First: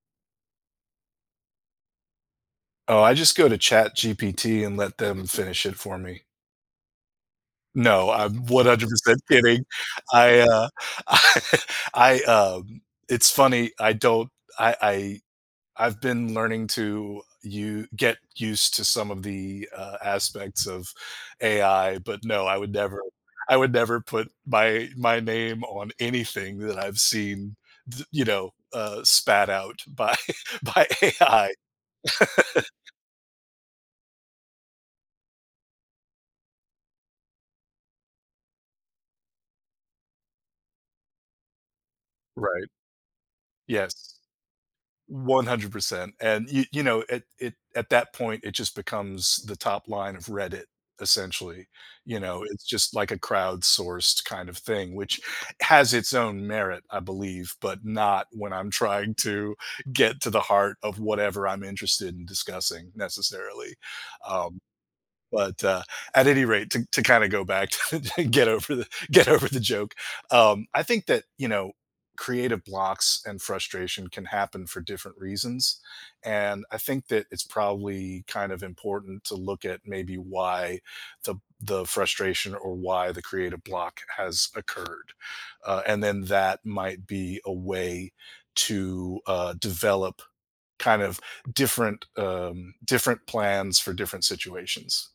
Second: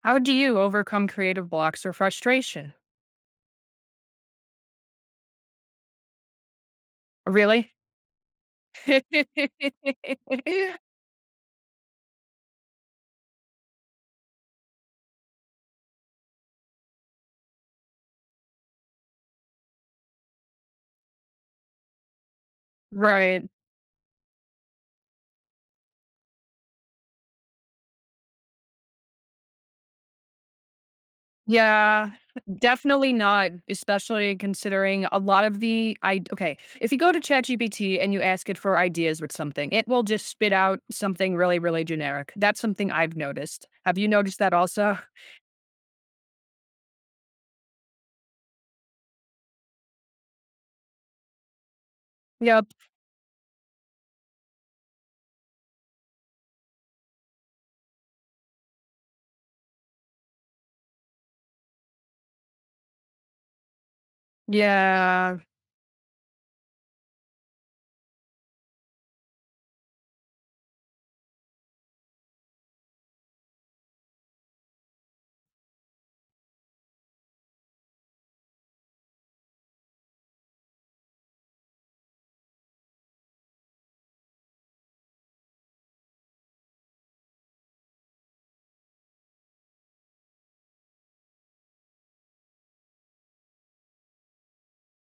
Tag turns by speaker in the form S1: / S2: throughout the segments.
S1: How do you overcome creative blocks or frustration?
S2: Oh, I just go to Chat GPT and let them finish it for me.
S1: Really?
S2: No, I'm 100% kidding. I, uh, I I, um it's funny, I don't I I've been learning to you get used to some of the, aspects of AI. But no,
S1: Right.
S2: I would never put my name on anything that I've seen, spat out by by AI.
S1: Yeah, definitely not, especially considering a lot of the I okay, if you go to ChatGPT and you ask it for ideas with something, it will just spit out something really, really generic. That's
S2: Right.
S1: something I've noticed. Have you
S2: Yes.
S1: noticed that also?
S2: 100%. And it at that point, it just becomes the top line of Reddit essentially. You know, it's
S1: Yep.
S2: just like a crowdsourced kind of thing, which has its own merit, I believe, but not when I'm trying to get to the heart of whatever I'm interested in discussing necessarily. Um
S1: Yeah.
S2: but at any rate, to kinda go back to get over the joke. I think that, you know, creative blocks and frustration can happen for different reasons, and I think that it's probably kind of important to look at maybe why the frustration or why the creative block has occurred, and then that might be a way to, develop kind of different plans for different situations.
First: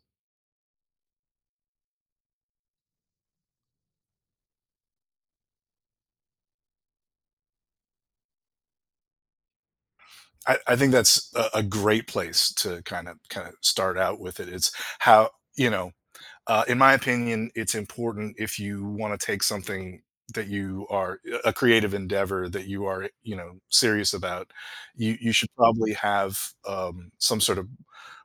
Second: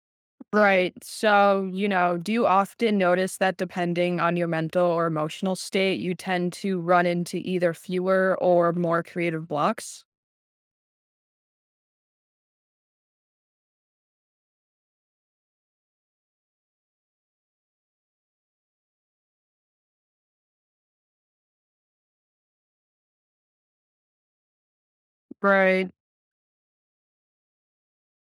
S1: Right. So, you know, do you often notice that depending on your mental or emotional state, you tend to run into either fewer or more creative blocks?
S2: I think that's a great place to kind of start out with it. It's how you know, in my opinion, it's important. If you want to take something that you are a creative endeavor that you are, you know, serious about, you should
S1: Right.
S2: probably have some sort of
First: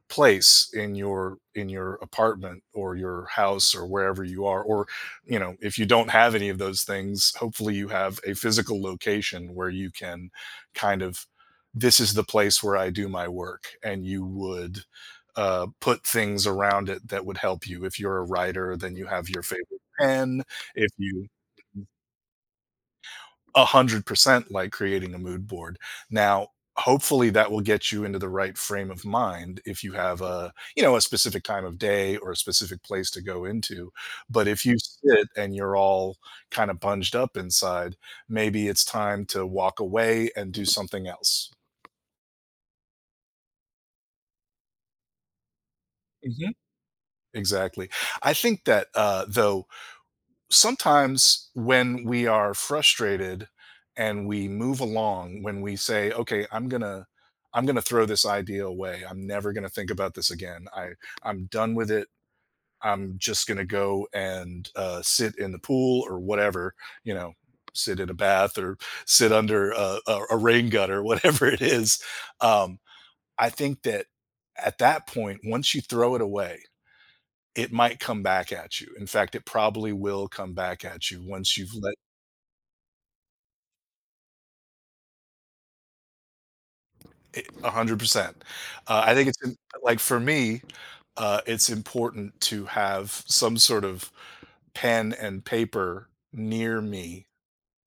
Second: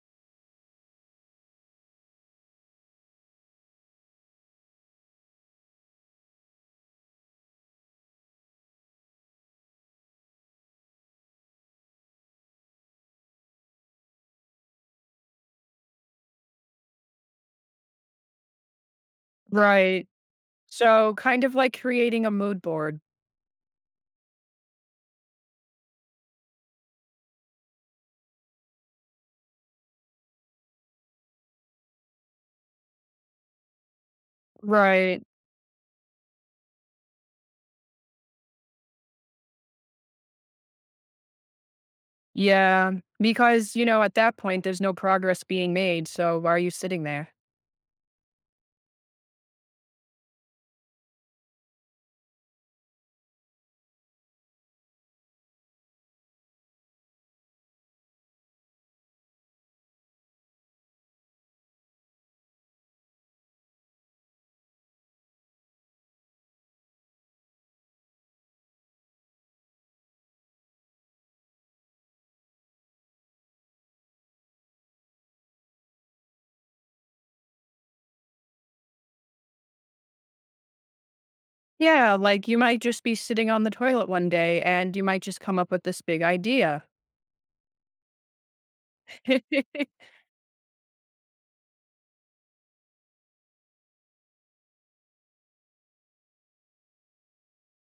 S2: place in your apartment or your house or wherever you are. Or, you know, if you don't have any of those things, hopefully you have a physical location where you can kind of, this is the place where I do my work. And you would put things around it that would help you. If you're a writer, then you have your favorite
S1: Right.
S2: pen. If
S1: So,
S2: you
S1: kind of like creating a mood board.
S2: 100% like creating a mood board. Now, hopefully that will get you into the right frame of mind if you have a, you know, a specific time of day or a specific place to go into. But if you
S1: Right.
S2: sit and you're all kind of bunged up inside, maybe it's time to walk away and do something else.
S1: Yeah. Because, you know, at that point, there's no progress being made. So, why
S2: Mhm.
S1: are you sitting there?
S2: Exactly. I think that though sometimes when we are frustrated and we move along, when we say, okay, I'm going to throw this idea away, I'm never going to think about this again. I'm done with it. I'm just going to go and sit in the pool or whatever, you know, sit in a bath or sit under a rain gutter, whatever it is. um, I think that at that point, once you throw it away, it might come back at you. In fact, it probably will come back at you once you've let
S1: Yeah. Like you might just be sitting on the toilet one day and you might just come up with this big idea.
S2: it. 100%. I think it's, im like, for me, it's important to have some sort of pen and paper near me,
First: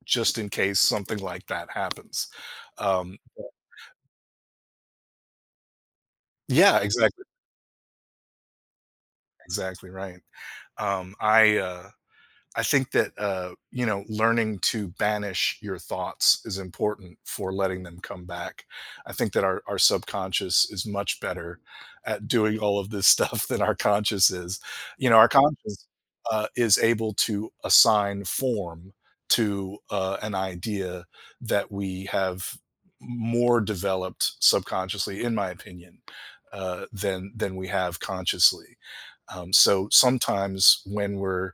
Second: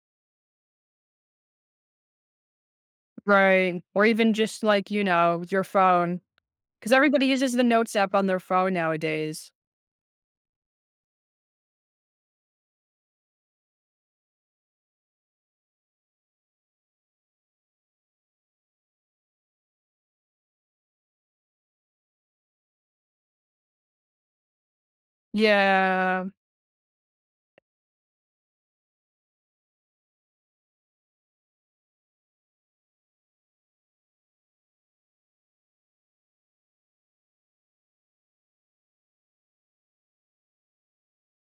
S2: just in case something like that happens. Um,
S1: Right. Or even just like, you know, your phone.
S2: yeah,
S1: 'Cause
S2: exactly,
S1: everybody uses the notes app on their phone nowadays.
S2: exactly right. Um, I, uh I think that, you know, learning to banish your thoughts is important for letting them come back. I think that our subconscious is much better at doing all of this stuff than our conscious is. You know, our conscious
S1: Yeah.
S2: is able to assign form to an idea that we have more developed subconsciously, in my opinion, than we have consciously. So sometimes when we're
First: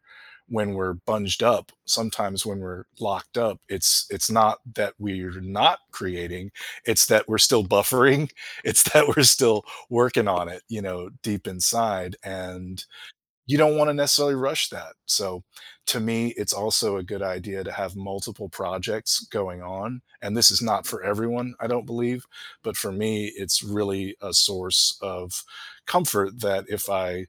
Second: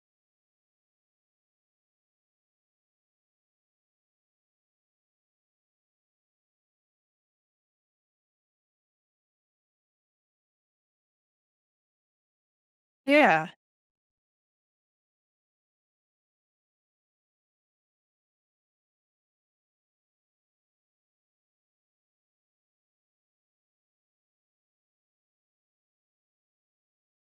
S2: when we're bunged up, sometimes when we're locked up, it's not that we're not creating. It's that we're still buffering. It's that we're still working on it, you know, deep inside. And
S1: Yeah.
S2: you don't want to necessarily rush that. So, to me, it's also a good idea to have multiple projects going on, and this is not for everyone, I don't believe. But for me, it's really a source of comfort that if I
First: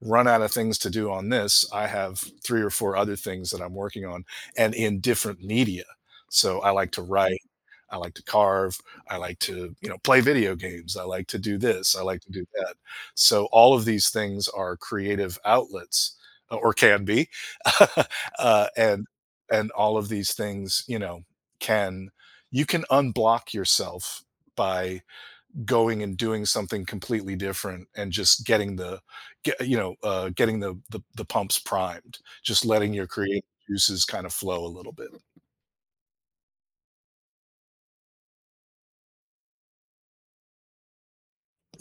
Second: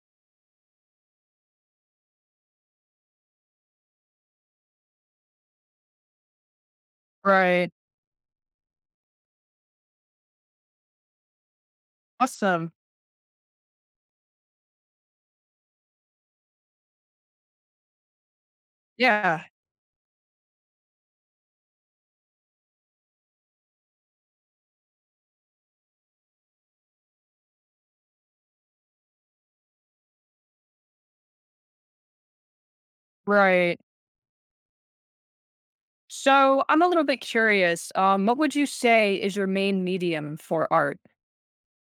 S2: run out of things to do on this, I have three or four other things that I'm working on, and in different media. So I like to write,
S1: Right.
S2: I like to carve, I like to, you know, play video games, I like to do this, I like to do
S1: Awesome.
S2: that. So all of these things are creative outlets, or can be. uh, and
S1: Yeah.
S2: and all of these things, you know, can you can unblock yourself by going and doing something completely different and just getting the, getting the pumps primed, just letting your creative
S1: Right.
S2: juices kind of flow a little bit.
S1: So, I'm a little bit curious, what would you say is your main medium for art?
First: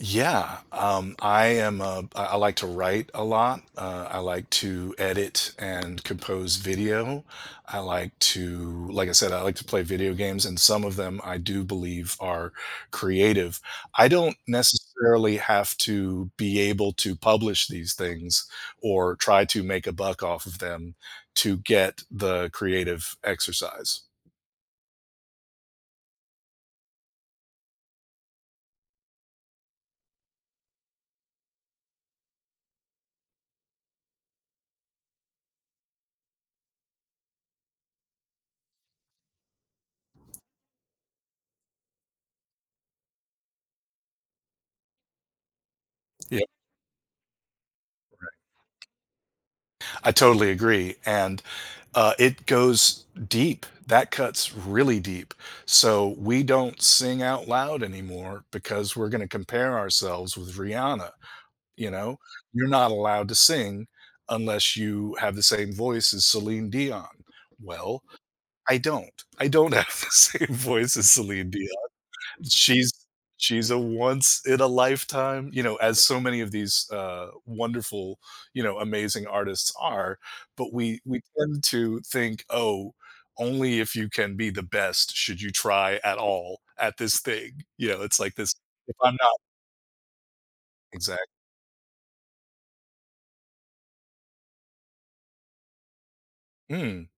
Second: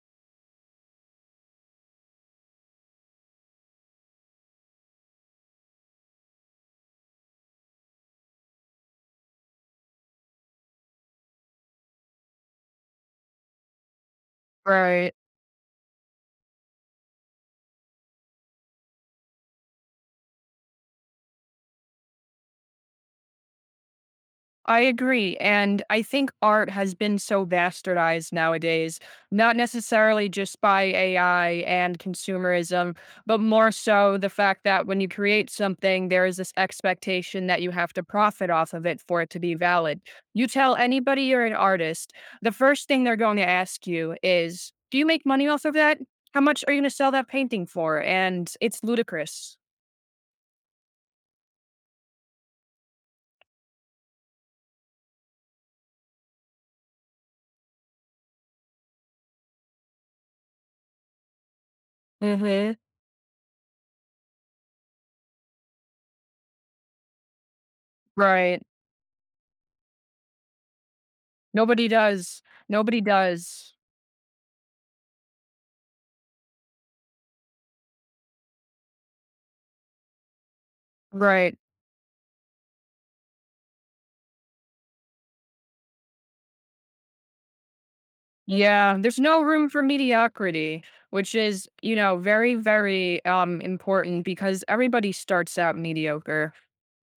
S2: Yeah, I am. A, I like to write a lot. I like to edit and compose video. I like to, like I said, I like to play video games, and some of them I do believe are creative. I don't
S1: Right.
S2: necessarily have to be able to publish these things or try to make a buck off of them to get the creative exercise.
S1: I agree. And I think art has been so bastardized nowadays, not necessarily just by AI and consumerism, but more so the fact that when you create something, there is this expectation that you have to profit off of it for it to be valid. You tell anybody you're an artist, the first thing they're going to ask you is, do you make money off of that? How
S2: Yeah.
S1: much are you going to sell that painting for? And it's ludicrous.
S2: I totally agree. And it goes deep. That cuts really deep. So we don't sing out loud anymore because we're going to compare ourselves with Rihanna. You know, you're
S1: Hmm.
S2: not allowed to sing unless you have the same voice as Celine Dion. Well,
S1: Right.
S2: I don't. I don't have the same voice as Celine
S1: Nobody
S2: Dion.
S1: does.
S2: She's
S1: Nobody
S2: she's
S1: does.
S2: a once in a lifetime, you know, as so many of these, wonderful, you know, amazing artists are. But we
S1: Right.
S2: tend to think, "Oh, only if you can be the best should you try at all at this thing." You know, it's like this, "If
S1: Yeah,
S2: I'm
S1: there's
S2: not,"
S1: no room for mediocrity,
S2: exact.
S1: which is, you know, very, very important because everybody starts out mediocre.
S2: Mm,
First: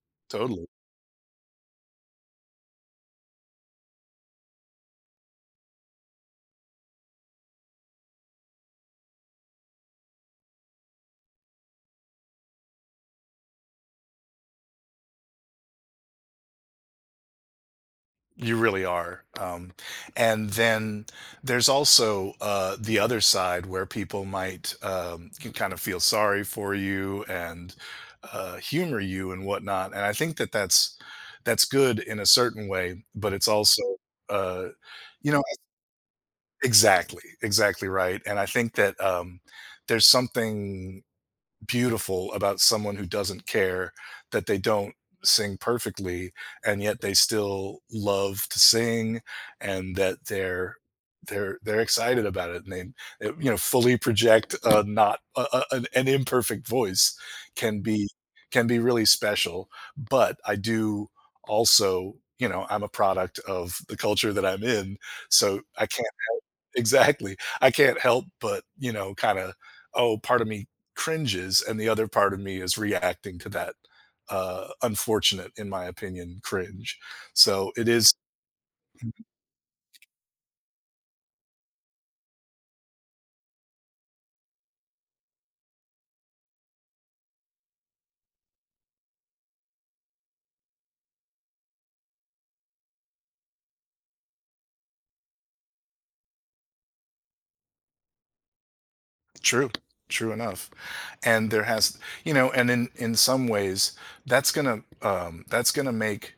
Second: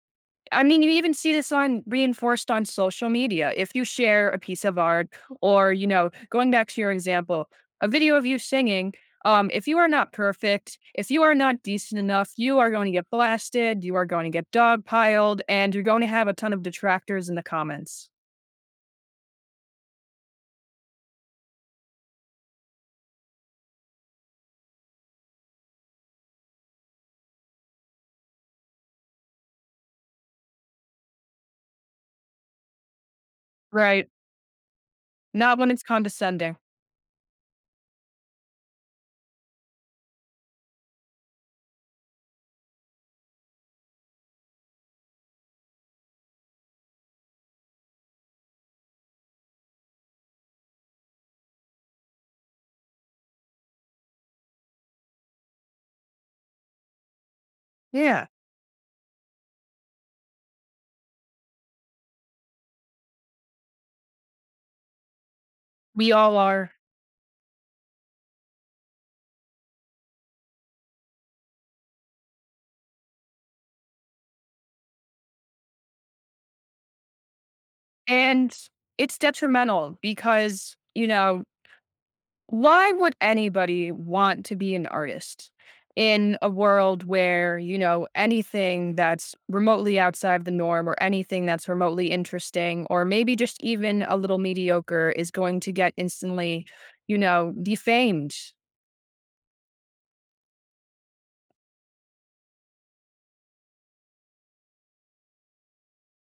S1: I
S2: totally.
S1: mean, you even see this on reinforced on social media. If you share a piece of art or, you know, going back to your example, a video of you singing, if you are not perfect, if you are not decent enough, you are going to get blasted, you are going to get dogpiled, and you're going to have a ton of detractors in the comments.
S2: You really are. And then there's also, the other side where people might, can kind of feel sorry for you and humor you and whatnot. And I think that that's good in a certain way, but it's also,
S1: Right.
S2: uh, you know,
S1: Not when it's condescending.
S2: exactly, exactly right. And I think that, there's something beautiful about someone who doesn't care that they don't sing perfectly, and yet they still love to sing, and that they're excited about it, and they, you know fully project a not a, a- an imperfect voice. Can be,
S1: Yeah.
S2: can be really special. But I do also, I'm a product of the culture that I'm in, so I can't.
S1: We all are.
S2: Exactly. I can't help but, you know, kinda, oh, part of me cringes, and the other part of me is reacting to that, unfortunate, in my opinion, cringe. So, it is.
S1: And it's detrimental because, you know, why would anybody want to be an artist in a world where, you know, anything that's remotely outside the norm or anything that's remotely interesting or maybe just even a little mediocre is going to get instantly, you know, defamed?
S2: True. True enough. And there has, you know, and in some ways, that's gonna make,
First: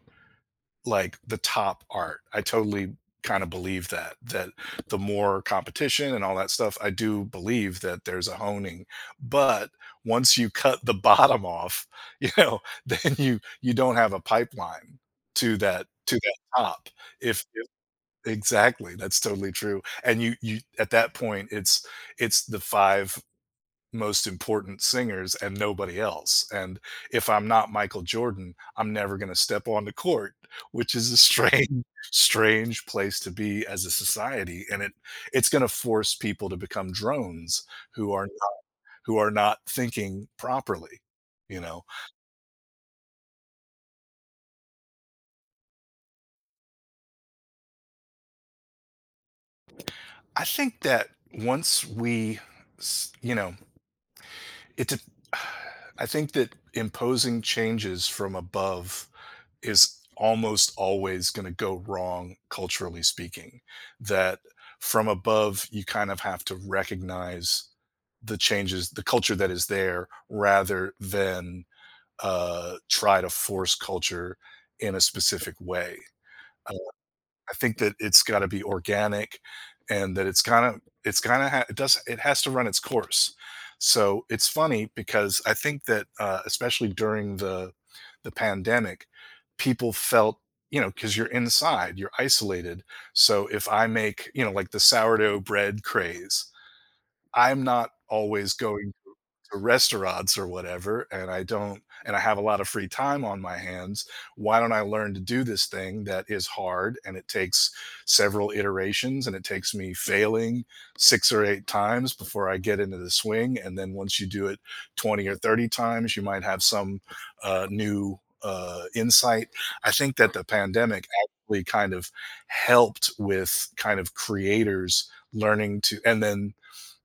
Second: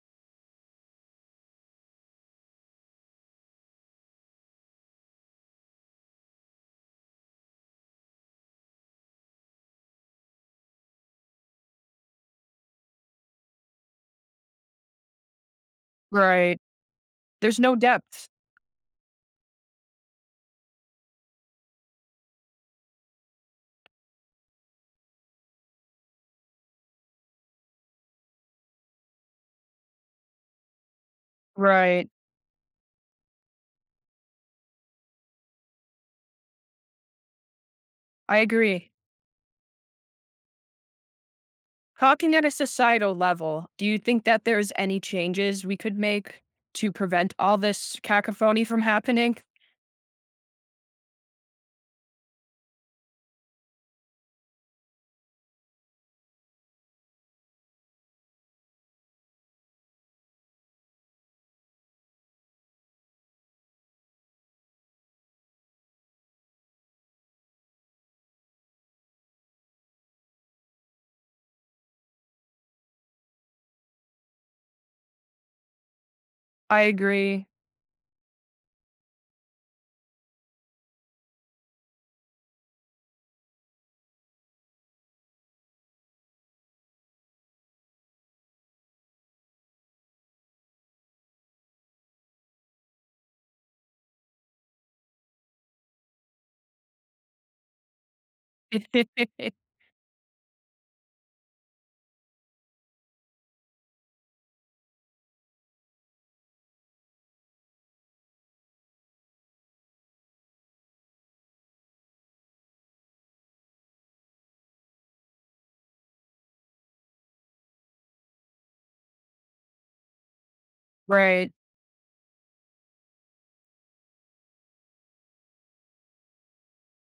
S2: like, the top art. I totally kind of believe that the more competition and all that stuff, I do believe that there's a honing. But once you cut the bottom off, you know, then you don't have a pipeline to that
S1: Right.
S2: top.
S1: There's
S2: If
S1: no depth.
S2: exactly, that's totally true. And you at that point, it's the five most important singers and nobody else. And if I'm not Michael Jordan, I'm never gonna step on the court, which is a strange
S1: Right.
S2: strange place to be as a society, and it's gonna force people to become drones who are
S1: I agree.
S2: who are not thinking properly, you know?
S1: Talking at a societal level, do you think that there's any changes we could make to prevent all this cacophony from happening?
S2: I think that once we, s you know, it dep I think that imposing changes from above is almost always going to go wrong culturally speaking. That from above, you kind of have to recognize the culture that is there, rather than try to force culture in a specific way.
S1: I agree.
S2: I think that it's gotta be organic, and that it's kinda ha it does it has to run its course. So, it's funny, because I think that, especially during the pandemic, people felt, you know, because 'cause you're inside, you're isolated. So, if I make, you know, like, the sourdough bread craze, I'm not always going to restaurants or whatever, and I don't, and I have a lot of free time on my hands. Why don't I learn to do this thing that is hard, and it takes several iterations, and it takes me failing 6 or 8 times before I get into the swing? And then once you do it 20 or 30 times, you might have some new insight. I think that the pandemic
S1: Right,
S2: actually kind of helped with kind of creators learning to. And then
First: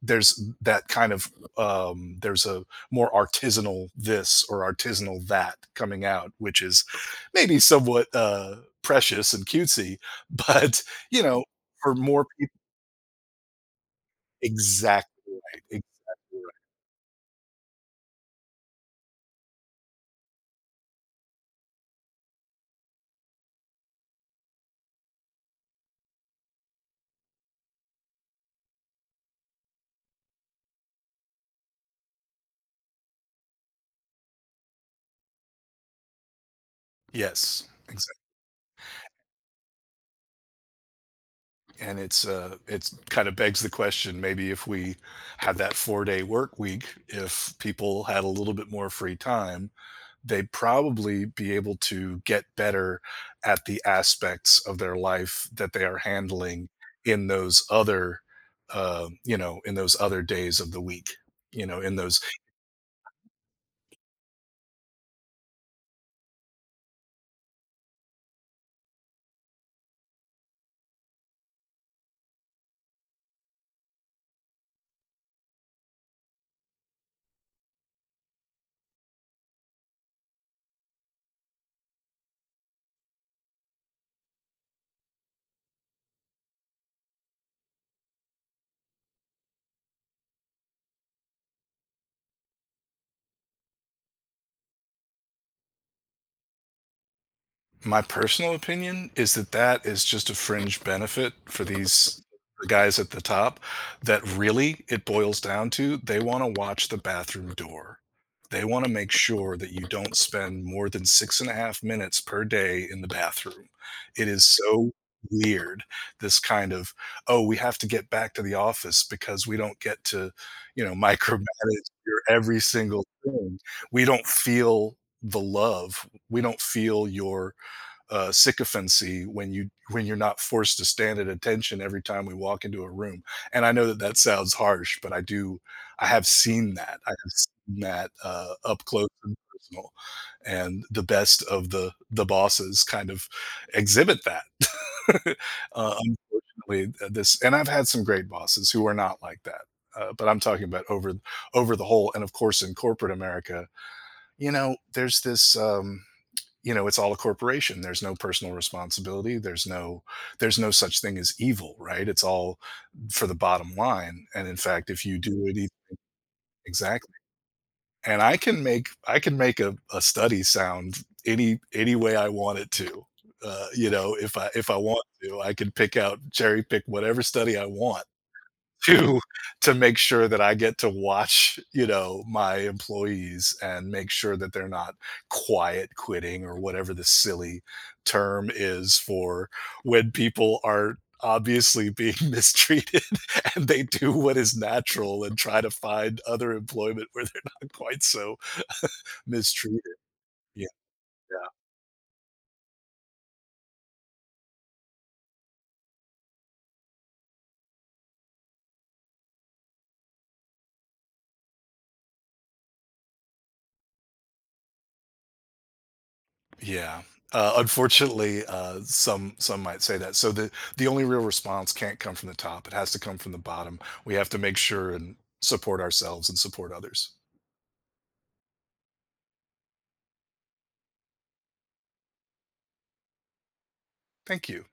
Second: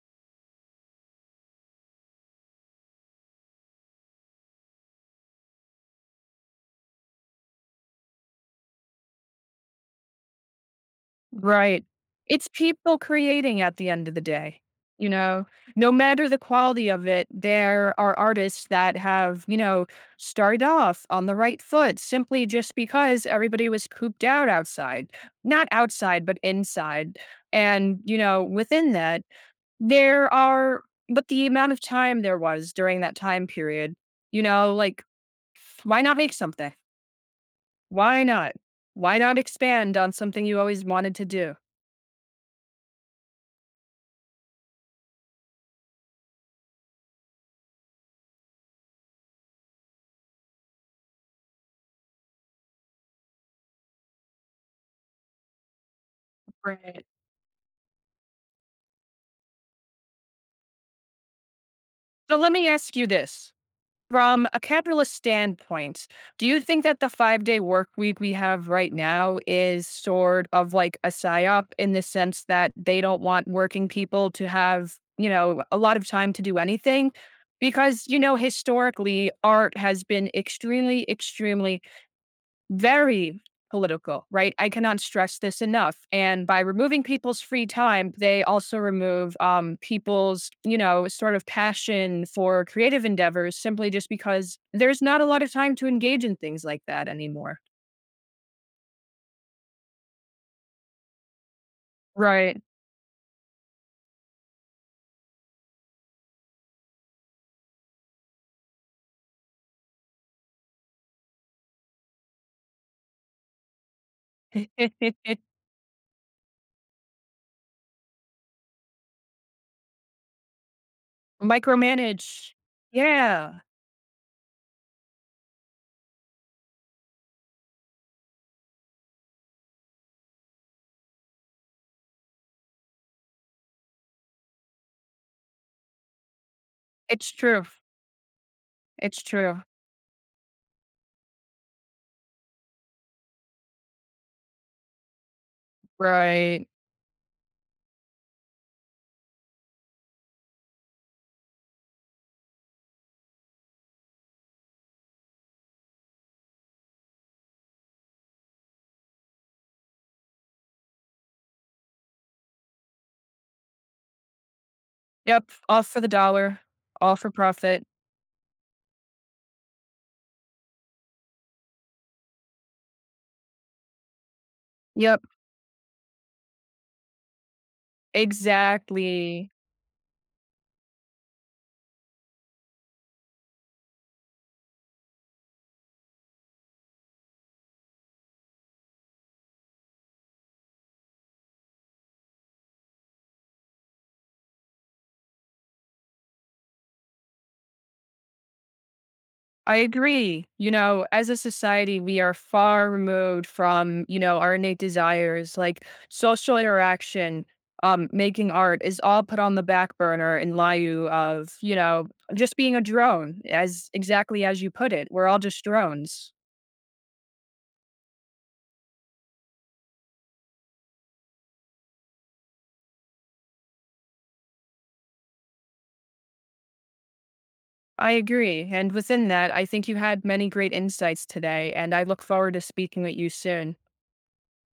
S2: there's, that kind of there's a more artisanal this or artisanal that coming out, which is maybe somewhat precious and cutesy, but you know,
S1: right.
S2: for more
S1: It's
S2: people,
S1: people creating at the end of the day,
S2: exactly
S1: you know?
S2: right. Ex—
S1: No matter the quality of it, there are artists that have, you know, started off on the right foot simply just because everybody was cooped out outside. Not outside, but inside. And, you know, within that, There are but the amount of time there was during that time period, you know, like, why not make something?
S2: Yes, exactly.
S1: Why not? Why not expand on something you always wanted to do?
S2: And it's, it's kind of begs the question, maybe if we had that 4-day work week, if people had a little bit more free time, they'd probably be able to get better at the aspects of their life that they are handling
S1: Right.
S2: in those other, you know, in those other days of the week, you know, in those—
S1: So let me ask you this. From a capitalist standpoint, do you think that the 5-day work week we have right now is sort of like a psyop in the sense that they don't want working people to have, you know, a lot of time to do anything? Because, you know, historically, art has been extremely, extremely very political, right? I cannot stress this enough. And by removing people's free time, they also remove people's, you know, sort of passion for creative endeavors simply just because there's not a lot of time to engage in things like that anymore.
S2: My personal opinion is that that is just a fringe benefit for these
S1: Right.
S2: guys at the top, that really it boils down to, they want to watch the bathroom door. They want to make sure that you don't spend more than 6.5 minutes per day in the bathroom. It is so weird, this kind of, oh, we have to get back to the office because we don't get to, micromanage your
S1: Micromanage.
S2: every single thing.
S1: Yeah,
S2: We don't feel the love. We don't feel your sycophancy when you're not forced to stand at attention every time we walk into a room. And I know that that sounds harsh, but I do. I have seen that. I
S1: it's
S2: have
S1: true.
S2: seen that up close
S1: It's
S2: and
S1: true.
S2: personal. And the best of the bosses kind of exhibit that.
S1: Right.
S2: Unfortunately, this, and I've had some great bosses who are not like that. But I'm talking about over the whole, and of course, in corporate America, you know, there's this. It's all a corporation, there's no personal responsibility, there's no such thing as evil, right? It's all for the bottom line, and in fact, if you do
S1: Yep.
S2: it, e—
S1: All for the dollar,
S2: exactly.
S1: all for profit.
S2: And I can make a study sound any way I want it to. Uh, you know, if I want
S1: Yep.
S2: to, I can, pick out cherry pick whatever study I want, do,
S1: Exactly.
S2: to make sure that I get to watch, you know, my employees and make sure that they're not quiet quitting, or whatever the silly term is for when people are obviously being mistreated, and they do what is natural and try to find other employment where they're not quite so
S1: I
S2: mistreated.
S1: agree.
S2: Yeah.
S1: You know, as a society, we are far removed from, you know, our innate desires, like social interaction, making art is all put on the back burner in lieu of, you know, just being a drone, as exactly as you put it. We're all just drones.
S2: Yeah. Unfortunately, some might say that. So the only real response can't come from the top. It has to come from the bottom. We have to make sure and support ourselves and support others.
S1: I agree. And within that, I think you had many great insights today, and I look forward to speaking with you soon.
S2: Thank you.